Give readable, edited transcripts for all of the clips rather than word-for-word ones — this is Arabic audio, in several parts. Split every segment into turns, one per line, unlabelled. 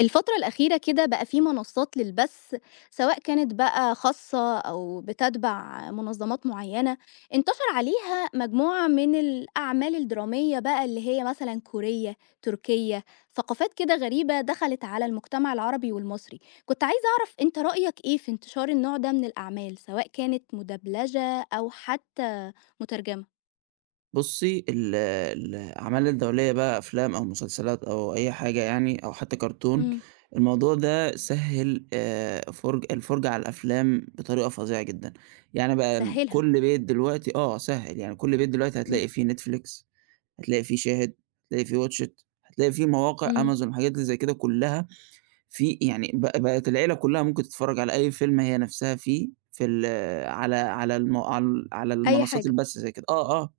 الفترة الأخيرة كده بقى في منصات للبث سواء كانت بقى خاصة أو بتتبع منظمات معينة انتشر عليها مجموعة من الأعمال الدرامية بقى اللي هي مثلا كورية تركية. ثقافات كده غريبة دخلت على المجتمع العربي والمصري. كنت عايزة أعرف أنت رأيك إيه في انتشار النوع ده من الأعمال سواء كانت مدبلجة أو حتى مترجمة.
بُصّي، الأعمال الدولية بقى أفلام أو مسلسلات أو أي حاجة يعني أو حتى كرتون،
امم
الموضوع ده سهِّل فرج الفرجة على الأفلام بطريقة فظيعة جدًا، يعني بقى
سهلها.
كل بيت دلوقتي آه سهِّل، يعني كل بيت دلوقتي هتلاقي
امم
فيه Netflix، هتلاقي فيه شاهد، هتلاقي فيه watch it، هتلاقي فيه مواقع
امم
Amazon الحاجات اللي زي كده كلّها في يعني بقت العيلة كلّها ممكن تتفرّج على أي فيلم هي نَفْسها فيه في ال على على الم عل على
اي
المنصات
حاجه.
البث زي كده، آه، آه.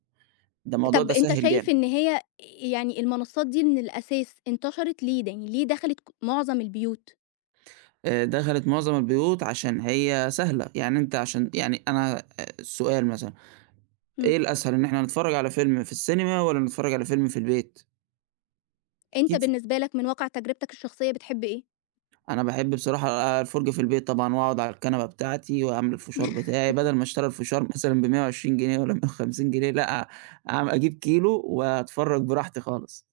ده الموضوع
طب
ده
أنت
سهِّل
شايف
جامد.
إن هي يعني المنصات دي من الأساس انتشرت ليه، ده يعني ليه دخلت ك معظم البيوت؟
دخلِت معظم البيوت عشان هي سهلة، يعني أنت عشان يعني أنا سؤال مثلًا،
إمم،
إيه الأسهل إن إحنا نتفرّج على فيلم في السينما والّا نتفرّج على فيلم في البيت؟
أنت
أكيد
بالنسبة لك من واقع تجربتك الشخصية بتحب إيه؟
أنا باحب بصراحة الفُرجة في البيت طبعًا وأقعد على الكنبة بتاعتي وأعمل الفشار بتاعي، بدل ما أشتري الفشار مثلًا ب120 جنيه والّا ب150 جنيه لأ، أجيب كيلو وأتفرّج براحتي خالص.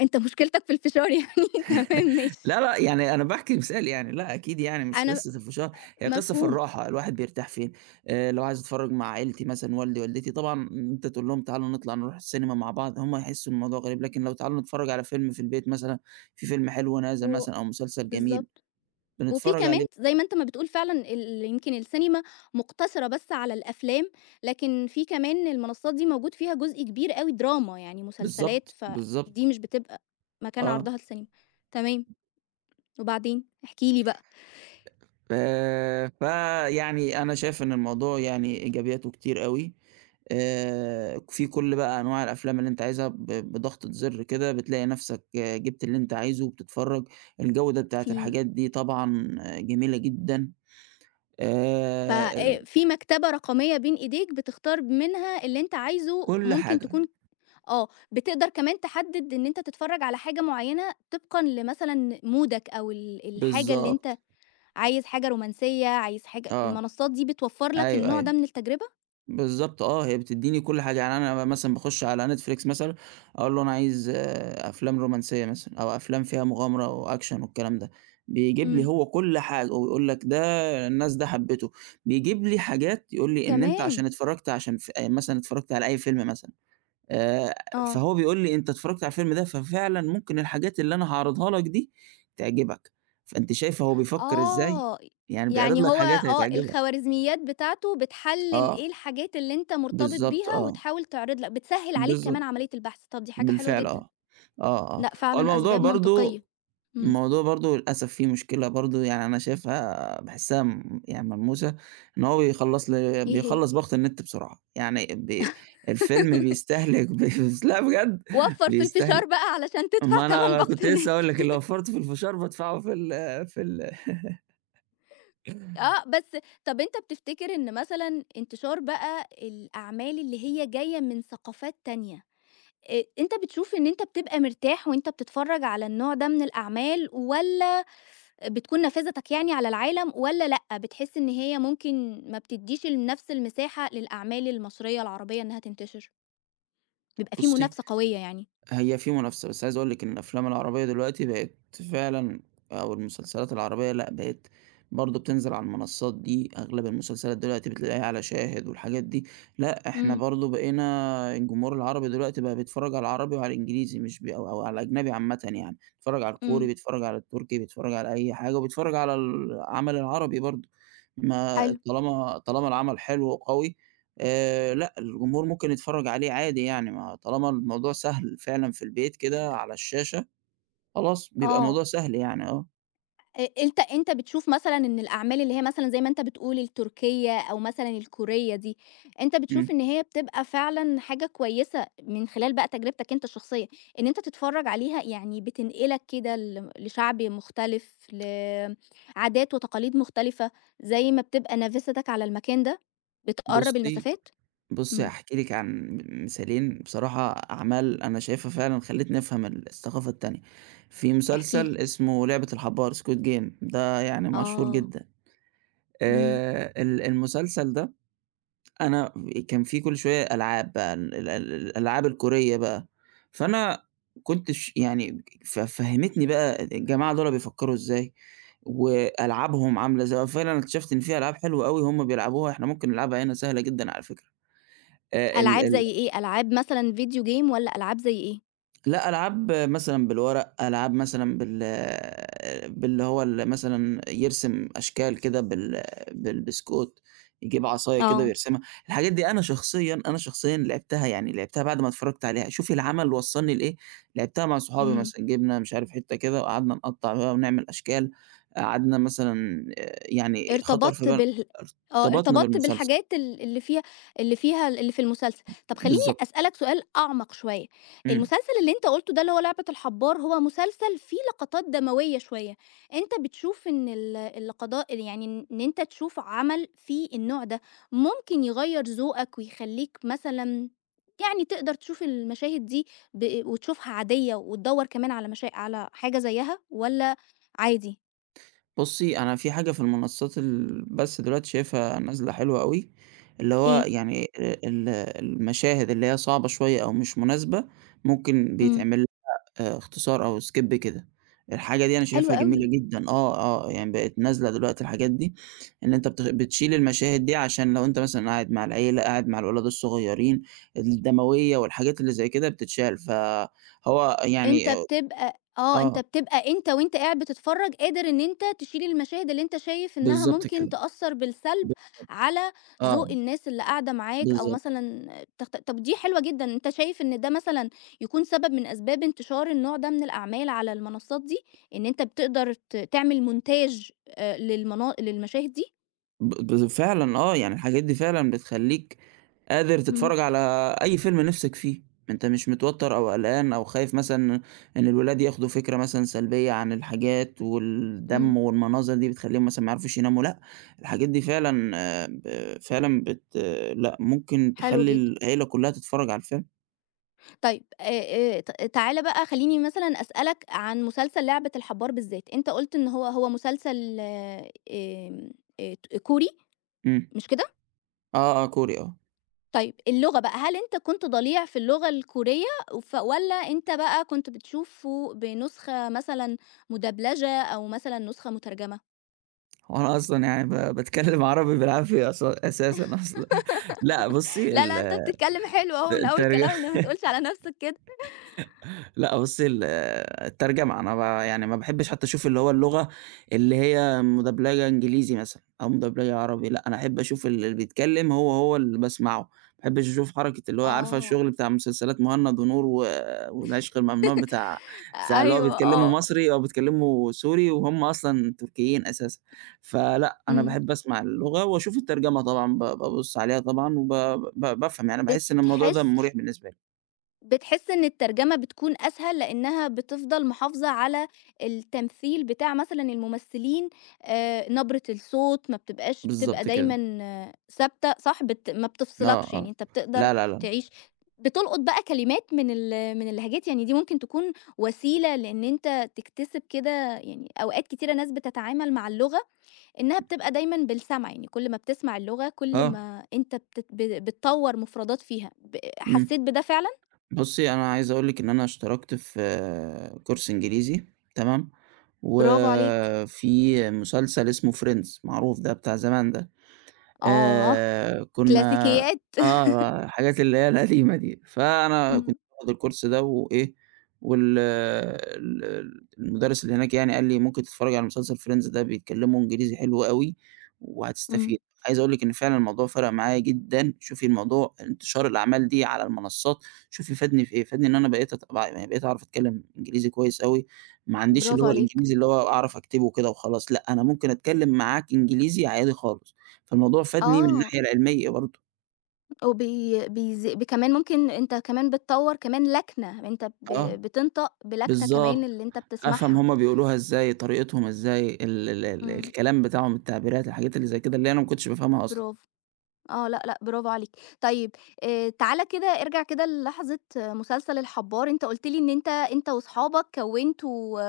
أنت مشكلتك في الفشار يعني تمام ماشي.
لا، لأ، يعني أنا باحكي مثال يعني، لأ أكيد يعني مش
أنا
قصة الفشار، هي قصة في
مفهوم.
الراحة، الواحد بيرتاح فين. لو عايز أتفرّج مع عيلتي مثلًا والدي، والدتي، طبعًا أنت تقول لهم تعالوا نطلع نروح السينما مع بعض، هم هيحسّوا الموضوع غريب، لكن لو تعالوا نتفرّج على فيلم في البيت مثلًا، في فيلم حلو نازل
و
مثلًا أو مسلسل جميل
بالضبط. وفي
بنتفرّج
كمان
عليه.
زي ما أنت ما بتقول فعلًا، ال يمكن السينما مقتصرة بس على الأفلام، لكن في كمان المنصات دي موجود فيها جزء كبير أوي دراما، يعني مسلسلات،
بالضبط،
فدي
بالضبط،
مش بتبقى مكان
آه.
عرضها السينما. تمام. وبعدين؟ احكِ لي بقى.
فيعني أنا شايف إن الموضوع يعني إيجابياته كتير أوي. في كل بقى أنواع الأفلام اللي أنت عايزها بضغطة زر كده بتلاقي نفْسك آه، جِبت اللي أنت عايزه وبتتفرّج. الجودة بتاعة
في
الحاجات دي طبعًا آه، جميلة جدًا.
ف
ال
في مكتبة رقمية بين إيديك بتختار منها اللي أنت عايزه،
كل
ممكن
حاجة،
تكون بتقدر كمان تحدد إن أنت تتفرّج على حاجة معيّنة طبقًا لمثلًا مودك أو الحاجة اللي
بالضبط،
أنت عايز حاجة رومانسية، عايز حاجة،
آه،
المنصات دي بتوفّر لك
أيوه،
النوع ده
أيوه.
من التجربة؟
بالضبط آه، هي بتدّيني كل حاجة، يعني أنا مثلًا باخُش على Netflix مثلًا، أقول له أنا عايز آه، أفلام رومانسية مثلًا أو أفلام فيها مغامرة وأكشن والكلام ده، بيجيب لي
إمم،
هو كل حاجة ويقول لك ده الناس ده حبّته، بيجيب لي حاجات يقول لي إن أنت
كمان!
عشان اتفرّجت عشان ف آه، مثلًا اتفرّجت على أي فيلم مثلًا. آآ،
آه.
فهو بيقول لي أنت اتفرّجت على الفيلم ده، ففعلًا ممكن الحاجات اللي أنا هاعرضها لك دي تعجبك، فأنت شايف هو بيفكّر إزاي؟
آه،
يعني بيعرض
يعني
لك
هو
حاجات هتعجبك.
الخوارزميات بتاعته بتحلل
آه،
إيه الحاجات اللي أنت مرتبط
بالضبط
بيها
آه،
وتحاول تعرض لك، بتسهّل عليك
بالضبط.
كمان عملية البحث، طب دي حاجة حلوة
بالفعل
جدًا.
آه، آه، آه.
لأ
هو
فعلًا
الموضوع
أسباب
برضه
منطقية. إمم،
الموضوع برضه للأسف فيه مشكلة برضه يعني أنا شايفها باحسها يعني ملموسة، إن هو
إيه هي؟
بيخلّص باقة النت بسرعة، يعني بي الفيلم بيستهلك لأ بجد
وفّر في الفشار
بيستهلك.
بقى علشان تدفع
ما
تمن
أنا كنت
باقة
لسه
النت.
هاقول لك اللي وفّرته في الفشار بادفعه في ال في ال
آه، بس طب أنت بتفتكر إن مثلًا انتشار بقى الأعمال اللي هي جاية من ثقافات تانية، أنت بتشوف إن أنت بتبقى مرتاح وأنت بتتفرّج على النوع ده من الأعمال، والّا بتكون نافذتك يعني على العالم، والّا لأ، بتحس إن هي ممكن ما بتدّيش نفس المساحة للأعمال المصرية العربية إنها تنتشر؟ بيبقى في
بُصّي،
منافسة قوية يعني.
هي في منافسة، بس عايز أقول لِك إن الأفلام العربية دلوقتي بقت فعلًا أو المسلسلات العربية لأ، بقت برضه بتنزل على المنصات دي، أغلب المسلسلات دلوقتي بتلاقيها على شاهد والحاجات دي. لأ إحنا
إمم،
برضه بقينا الجمهور العربي دلوقتي بقى بيتفرّج على العربي وعلى الإنجليزي مش بي أو أو على الأجنبي عامةً يعني، بيتفرّج على الكوري،
إمم،
بيتفرّج على التركي، بيتفرّج على أي حاجة وبيتفرّج على العمل العربي برضه. ما
حلو.
طالما العمل حلو وقوي، لأ، الجمهور ممكن يتفرّج عليه عادي يعني، ما طالما الموضوع سهل فعلًا في البيت كده على الشاشة، خلاص بيبقى
آه.
الموضوع سهل يعني آه.
أ أنت أنت بتشوف مثلًا إن الأعمال اللي هي مثلًا زي ما أنت بتقول التركية أو مثلًا الكورية دي، أنت
إمم.
بتشوف إن هي بتبقى فعلًا حاجة كويسة من خلال بقى تجربتك أنت الشخصية، إن أنت تتفرّج عليها، يعني بتنقلك كده لشعب مختلف، لعادات وتقاليد مختلفة، زي ما بتبقى نافذتك على المكان ده، بتقرّب
بُصّي،
المسافات؟
بُصّي
إمم،
هاحكي لِك عن مثالين بصراحة أعمال أنا شايفها فعلًا خلّتني أفهم الثقافة التانية. في
احكِ لي.
مسلسل اسمه لعبة الحبّار Squid Game ده يعني مشهور
آه.
جدًا.
إمم،
ال المسلسل ده أنا كان في كل شوية ألعاب بقى ال ال الألعاب الكورية بقى. فأنا كنت ش يعني ف فهّمتني بقى الجماعة دُول بيفكّروا إزاي، وألعابهم عاملة إزاي، وفعلًا اكتشفت إن في ألعاب حلوة أوي هُم بيلعبوها إحنا ممكن نلعبها هنا سهلة جدًا على فكرة. ال
ألعاب
ال
زي إيه؟ ألعاب مثلًا فيديو game والّا ألعاب زي إيه؟
لأ، ألعاب مثلًا بالورق، ألعاب مثلًا بال باللي هو ال مثلًا يرسم أشكال كده بالبسكوت، يجيب عصاية كده
آه.
ويرسمها. الحاجات دي أنا شخصيًا أنا شخصيًا لعبتها يعني لعبتها بعد ما اتفرّجت عليها، شوف العمل وصّلني لإيه، لعبتها مع صحابي
إمم.
مثلًا، جِبنا مش عارف حتّة كده وقعدنا نقطّع بقى ونعمل أشكال. قعدنا مثلًا آه، يعني خطر في
ارتبطت
بالنا
بال آه،
ارتبطنا
ارتبطت
بالمسلسل،
بالحاجات اللي فيها، اللي فيها اللي في المسلسل. طب خلّيني
بالضبط.
أسألك سؤال أعمق شوية.
إمم.
المسلسل اللي أنت قُلته ده اللي هو لعبة الحبّار، هو مسلسل فيه لقطات دموية شوية، أنت بتشوف إن اللقضاء يعني إن أنت تشوف عمل فيه النوع ده، ممكن يغيّر ذوقك ويخلّيك مثلًا، يعني تقدر تشوف المشاهد دي، وتشوفها عادية وتدوّر كمان على على حاجة زيّها، والّا عادي؟
بُصّي، أنا في حاجة في المنصات بس دلوقتي شايفها نازلة حلوة أوي، اللي هو
إيه؟
يعني ال المشاهد اللي هي صعبة شوية أو مش مناسبة، ممكن
إمم،
بيتعمل لها آه، اختصار أو skip كده، الحاجة دي أنا
حلو
شايفها جميلة
أوي.
جدًا آه، آه، يعني بقت نازلة دلوقتي الحاجات دي، إن أنت بتشيل المشاهد دي عشان لو أنت مثلًا قاعد مع العيلة، قاعد مع الولاد الصغيرين، الدموية والحاجات اللي زي كده بتتشال، فهو
أنت
يعني
بتبقى آه، أنت
آه،
بتبقى أنت وأنت قاعد بتتفرّج قادر إن أنت تشيل المشاهد اللي أنت شايف إنها
بالضبط
ممكن
كده،
تأثّر بالسلب
ب
على
آه،
ذوق الناس اللي قاعدة معاك أو
بالضبط.
مثلًا طب دي حلوة جدًا. أنت شايف إن ده مثلًا يكون سبب من أسباب انتشار النوع ده من الأعمال على المنصات دي؟ إن أنت بتقدر تعمل مونتاج للمشاهد دي؟
ب ب فعلًا آه، يعني الحاجات دي فعلًا بتخلّيك قادر
إمم،
تتفرّج على أي فيلم نِفْسك فيه، أنت مش متوتّر أو قلقان أو خايف مثلًا إن الولاد ياخدوا فكرة مثلًا سلبية عن الحاجات
إمم،
والدَم والمناظر دي بتخلّيهم مثلًا ما يعرفوش يناموا، لأ. الحاجات دي فعلًا آه، ب فعلًا بت آه، لأ، ممكن
حلو
تخلّي
جدًا.
العيلة كُلّها تتفرّج على الفيلم.
طيب ت تعالَ بقى خلّيني مثلًا أسألك عن مسلسل لعبة الحبّار بالذات، أنت قُلت إن هو مسلسل ت كوري،
إمم.
مش كده؟
آه، آه، كوري آه.
طيب اللغة بقى، هل أنت كنت ضليع في اللغة الكورية والّا أنت بقى كنت بتشوفه بنسخة مثلًا مدبلجة أو مثلًا نسخة مترجمة؟
هو أنا أصلًا يعني باتكلّم عربي بالعافية أساسًا أصلًا. لأ بُصّي
لا،
ال
لا، أنت بتتكلم حلو أهو من أول
الترج
كلامنا، ما تقولش على نفسك كده.
لأ بُصّي الترجمة، أنا يعني ما باحبّش حتى أشوف اللي هو اللغة اللي هي مدبلجة إنجليزي مثلًا أو مدبلجة عربي، لأ أنا أحب أشوف اللي بيتكلّم هو، هو اللي باسمعه، ما أحبّش أشوف حركة اللي هو عارفة
آه.
الشغل بتاع مسلسلات مُهند ونور و والعشق الممنوع بتاع بتاع اللي هو
أيوه،
بيتكلّموا
آه.
مصري أو بيتكلّموا سوري وهُم أصلًا تركيين أساسًا. فلأ أنا
إمم.
باحب أسمع اللغة وأشوف الترجمة طبعًا، بابُص عليها طبعًا وب ب بافهم، يعني باحس إن الموضوع ده
بتحس
مُريح بالنسبة لي.
بتحس إن الترجمة بتكون أسهل لإنها بتفضل محافظة على التمثيل بتاع مثلًا الممثلين، نبرة الصوت ما بتبقاش، بتبقى
بالضبط كده.
دايمًا ثابتة، صح؟ ما
آه،
بتفصلكش، يعني
آه.
أنت بتقدر
لا، لا، لا،
تعيش، بتلقط بقى كلمات من من اللهجات، يعني دي ممكن تكون وسيلة لإن أنت تكتسب كده، يعني أوقات كتيرة ناس بتتعامل مع اللغة إنها بتبقى دايمًا بالسمع، يعني كل ما بتسمع اللغة كل
آه،
ما أنت بتطوّر مفردات فيها.
إمم.
حسيت بده فعلًا؟
بُصّي، أنا عايز أقول لِك إن أنا اشتركت في آه، كورس إنجليزي تمام،
برافو عليك.
وفي مسلسل اسمه Friends معروف ده بتاع زمان ده.
آه،
كنا
كلاسيكيات.
آه، الحاجات اللي هي القديمة دي، فأنا كنت
إمم،
باخد الكورس ده وإيه، وال ال ال المدرس اللي هناك يعني قال لي: "ممكن تتفرّج على مسلسل Friends ده بيتكلّموا إنجليزي حلو أوي
إمم،
وهتستفيد." عايز أقول لِك إن فعلًا الموضوع فرَق معايا جدًا، شوفي الموضوع انتشار الأعمال دي على المنصّات، شوفي فادني في إيه، فادني إن أنا بقيت أت بع يعني بقيت أعرف أتكلّم إنجليزي كويس أوي، ما عنديش اللي
برافو
هو
عليك.
الإنجليزي اللي هو أعرف أكتبه كده وخلاص، لأ، أنا ممكن أتكلّم معاك إنجليزي عادي خالص. فالموضوع فادني من
آه،
الناحية العلمية برضه،
كمان ممكن أنت كمان بتطوّر كمان لكنة، أنت
آه،
بتنطق بلكنة كمان
بالضبط،
اللي أنت
أفهم
بتسمعها.
هُم بيقولوها إزاي، طريقتهم إزاي، ال ال ال
إمم،
الكلام بتاعهم، التعبيرات، الحاجات اللي زي كده اللي أنا ما كنتش بافهمها أصلًا.
برافو. آه، لأ، لأ، برافو عليك. طيب تعالَ كده ارجع كده للحظة آه، مسلسل الحبّار، أنت قُلت لي إن أنت، أنت وأصحابك كوّنتوا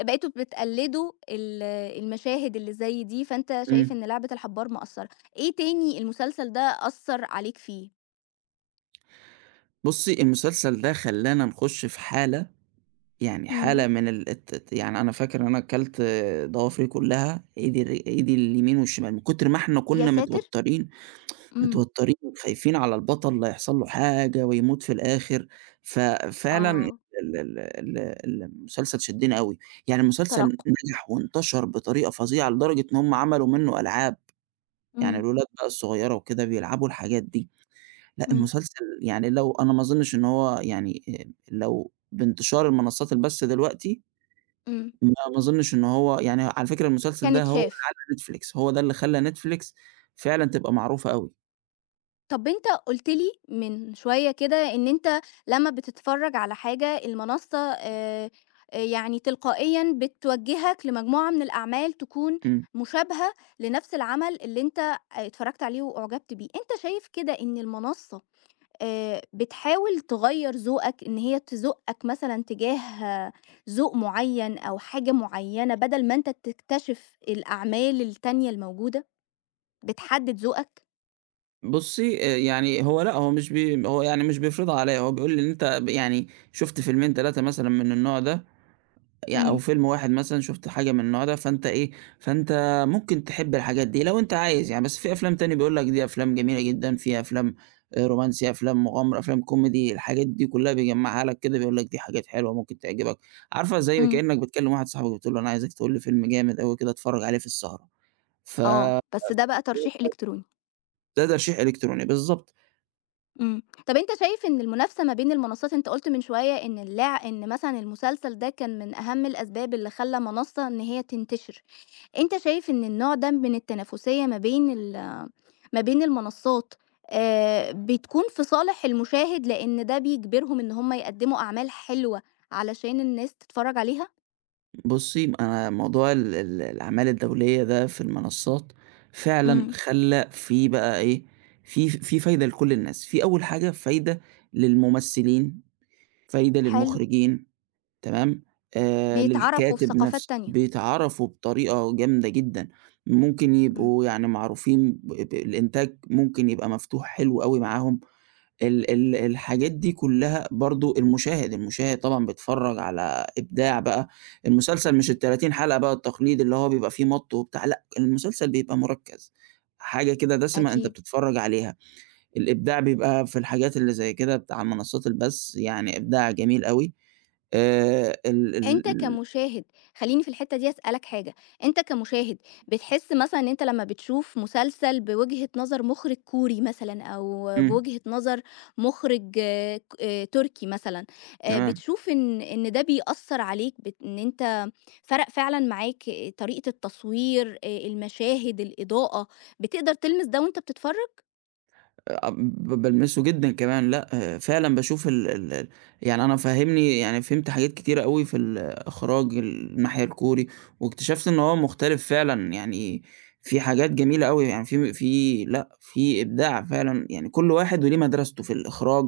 بقيتوا بتقلّدوا المشاهد اللي زي دي، فأنت شايف
إمم.
إن لعبة الحبّار مأثّرة. إيه تاني المسلسل ده أثّر عليك فيه؟
بُصّي المسلسل ده خلّانا نخش في حالة، يعني
إمم.
حالة من ال الت ت يعني أنا فاكر إن أنا كلت ضوافري كلّها، إيدي اليمين والشمال، من كتر ما إحنا
يا
كنا
ساتر!
متوترين
إمم.
متوترين وخايفين على البطل لا يحصل له حاجة ويموت في الآخر. ففعلًا ال
آه،
ال ال ال المسلسل شدّني أوي، يعني المسلسل
ترقُّب.
نجح وانتشر بطريقة فظيعة لدرجة إن هم عملوا منه ألعاب، يعني
إمم،
الولاد بقى الصغيّرة وكده بيلعبوا الحاجات دي. لأ
إمم.
المسلسل يعني لو أنا ما أظنش إن هو يعني لو بانتشار المنصات البث دلوقتي
إمم.
ما أظنش إن هو يعني على فكرة المسلسل
كان
ده هو اللي
اتشاف.
علّى Netflix هو ده اللي خلّى Netflix فعلًا تبقى معروفة أوي.
طب أنت قُلت لي من شوية كده إن أنت لمّا بتتفرّج على حاجة، المنصة يعني تلقائيًا بتوجّهك لمجموعة من الأعمال تكون
إمم.
مشابهة لنفس العمل اللي أنت اتفرّجت عليه وأُعجبت بيه، أنت شايف كده إن المنصة بتحاول تغيّر ذوقك، إن هي تزُقّك مثلًا تجاه آه، ذوق معيّن أو حاجة معيّنة بدل ما أنت تكتشف الأعمال التانية الموجودة، بتحدد ذوقك؟
بُصّي، يعني هو لأ، هو يعني مش بيفرضها عليّا، هو بيقول لي إن أنت يعني شُفت فيلمين 3 مثلًا من النوع ده، أو
إمم،
فيلم واحد مثلًا شُفت حاجة من النوع ده، فأنت إيه، فأنت ممكن تحب الحاجات دي لو أنت عايز يعني، بس في أفلام تاني بيقول لك دي أفلام جميلة جدًا، في أفلام رومانسي، أفلام مغامرة، أفلام كوميدي، الحاجات دي كلّها بيجمّعها لك كده، بيقول لك دي حاجات حلوة ممكن تعجبك، عارفة زي
إمم.
كإنّك بتكلّم واحد صاحبك بتقول له أنا عايزك تقول لي فيلم جامد أوي كده أتفرّج عليه في السهرة. ف
آه، بس ده بقى ترشيح إلكتروني.
ده ترشيح إلكتروني، بالضبط.
إمم. طَب أنت شايف إن المنافسة ما بين المنصّات، أنت قُلت من شوية إن إن مثلًا المسلسل ده كان من أهم الأسباب اللي خلّى منصّة إن هي تنتشر. أنت شايف إن النوع ده من التنافسية ما بين المنصّات بتكون في صالح المشاهد، لإن ده بيجبرهم إن هم يقدّموا أعمال حلوة علشان الناس تتفرّج عليها؟
بُصّي، أنا موضوع ال ال الأعمال الدولية ده في المنصات فعلًا
إمم،
خلّى في بقى إيه، في فايدة لكل الناس، في أول حاجة فايدة للممثلين، فايدة
حلو.
للمخرجين تمام.
بيتعرفوا في
للكاتب
ثقافات
نفسه،
تانية.
بيتعرفوا بطريقة جامدة جدًا، ممكن
إمم،
يبقوا يعني معروفين ب ب الإنتاج ممكن يبقى مفتوح حلو أوي معاهم. ال ال الحاجات دي كلّها برضه المشاهد، المشاهد طبعًا بيتفرّج على إبداع بقى، المسلسل مش ال30 حلقة بقى التقليدي اللي هو بيبقى فيه مَط وبتاع، لأ، المسلسل بيبقى مركّز، حاجة كده دسمة أنت
أكيد.
بتتفرّج عليها، الإبداع بيبقى في الحاجات اللي زي كده بتاع منصات البث، يعني إبداع جميل أوي. ال ال
أنت
ال
كمشاهد، خلّيني في الحتّة دي أسألك حاجة، أنت كمشاهد بتحس مثلًا إن أنت لمّا بتشوف مسلسل بوجهة نظر مُخرِج كوري مثلًا أو
إمم،
بوجهة نظر مُخرِج آه، ك تركي مثلًا،
تمام.
بتشوف إن ده بيأثّر عليك، إن أنت فرَق فعلًا معاك طريقة التصوير، المشاهد، الإضاءة، بتقدر تلمِس ده وأنت بتتفرّج؟
أ ب بالمسه جدًا كمان، لأ آه، فعلًا باشوف ال ال ال يعني أنا فهّمني يعني فهمت حاجات كتيرة أوي في الإخراج الناحية الكوري، واكتشفت إن هو مختلف فعلًا، يعني في حاجات جميلة أوي، يعني في في لأ في إبداع فعلًا، يعني كل واحد وليه مدرسته في الإخراج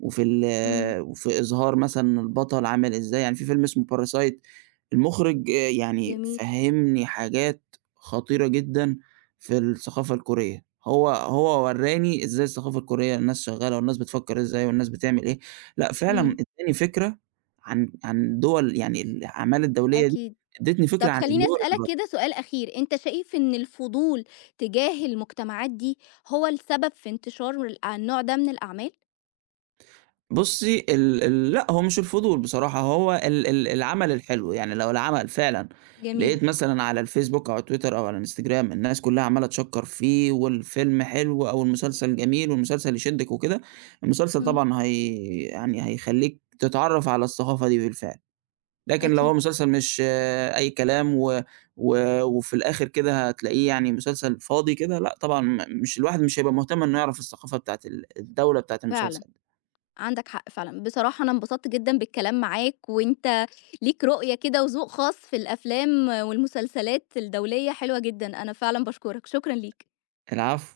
وفي ال
إمم،
وفي إظهار مثلًا البطل عامل إزاي، يعني في فيلم اسمه Parasite المُخرج آه، يعني
جميل.
فهّمني حاجات خطيرة جدًا في الثقافة الكورية، هو ورّاني إزاي الثقافة الكورية الناس شغّالة والناس بتفكّر إزاي والناس بتعمل إيه، لأ فعلًا
إمم،
ادّاني فكرة عن دول يعني الأعمال الدولية دي،
أكيد.
ادّتني فكرة
طب
عن
خلّيني
الدول اللي
أسألك
بره.
كده سؤال أخير، أنت شايف إن الفضول تجاه المجتمعات دي هو السبب في انتشار النوع ده من الأعمال؟
بُصّي ال ال لأ، هو مش الفضول بصراحة، هو ال ال العمل الحلو، يعني لو العمل فعلًا
جميل.
لقيت مثلًا على الفيسبوك أو على تويتر أو على الإنستجرام الناس كلّها عمّالة تشكّر فيه والفيلم حلو أو المسلسل جميل والمسلسل يشدِّك وكده، المسلسل
إمم،
طبعًا هي يعني هيخلّيك تتعرّف على الثقافة دي بالفعل، لكن لو هو
أكيد.
مسلسل مش آه، أي كلام و وفي الآخر كده هتلاقيه يعني مسلسل فاضي كده، لأ طبعًا مش الواحد مش هيبقى مهتم إنه يعرف الثقافة بتاعة الدولة بتاعة
فعلًا،
المسلسل.
عندك حق فعلًا، بصراحة أنا انبسطت جدًا بالكلام معاك، وأنت ليك رؤية كده وذوق خاص في الأفلام والمسلسلات الدولية، حلوة جدًا، أنا فعلًا باشكرك، شكرًا ليك.
العفو.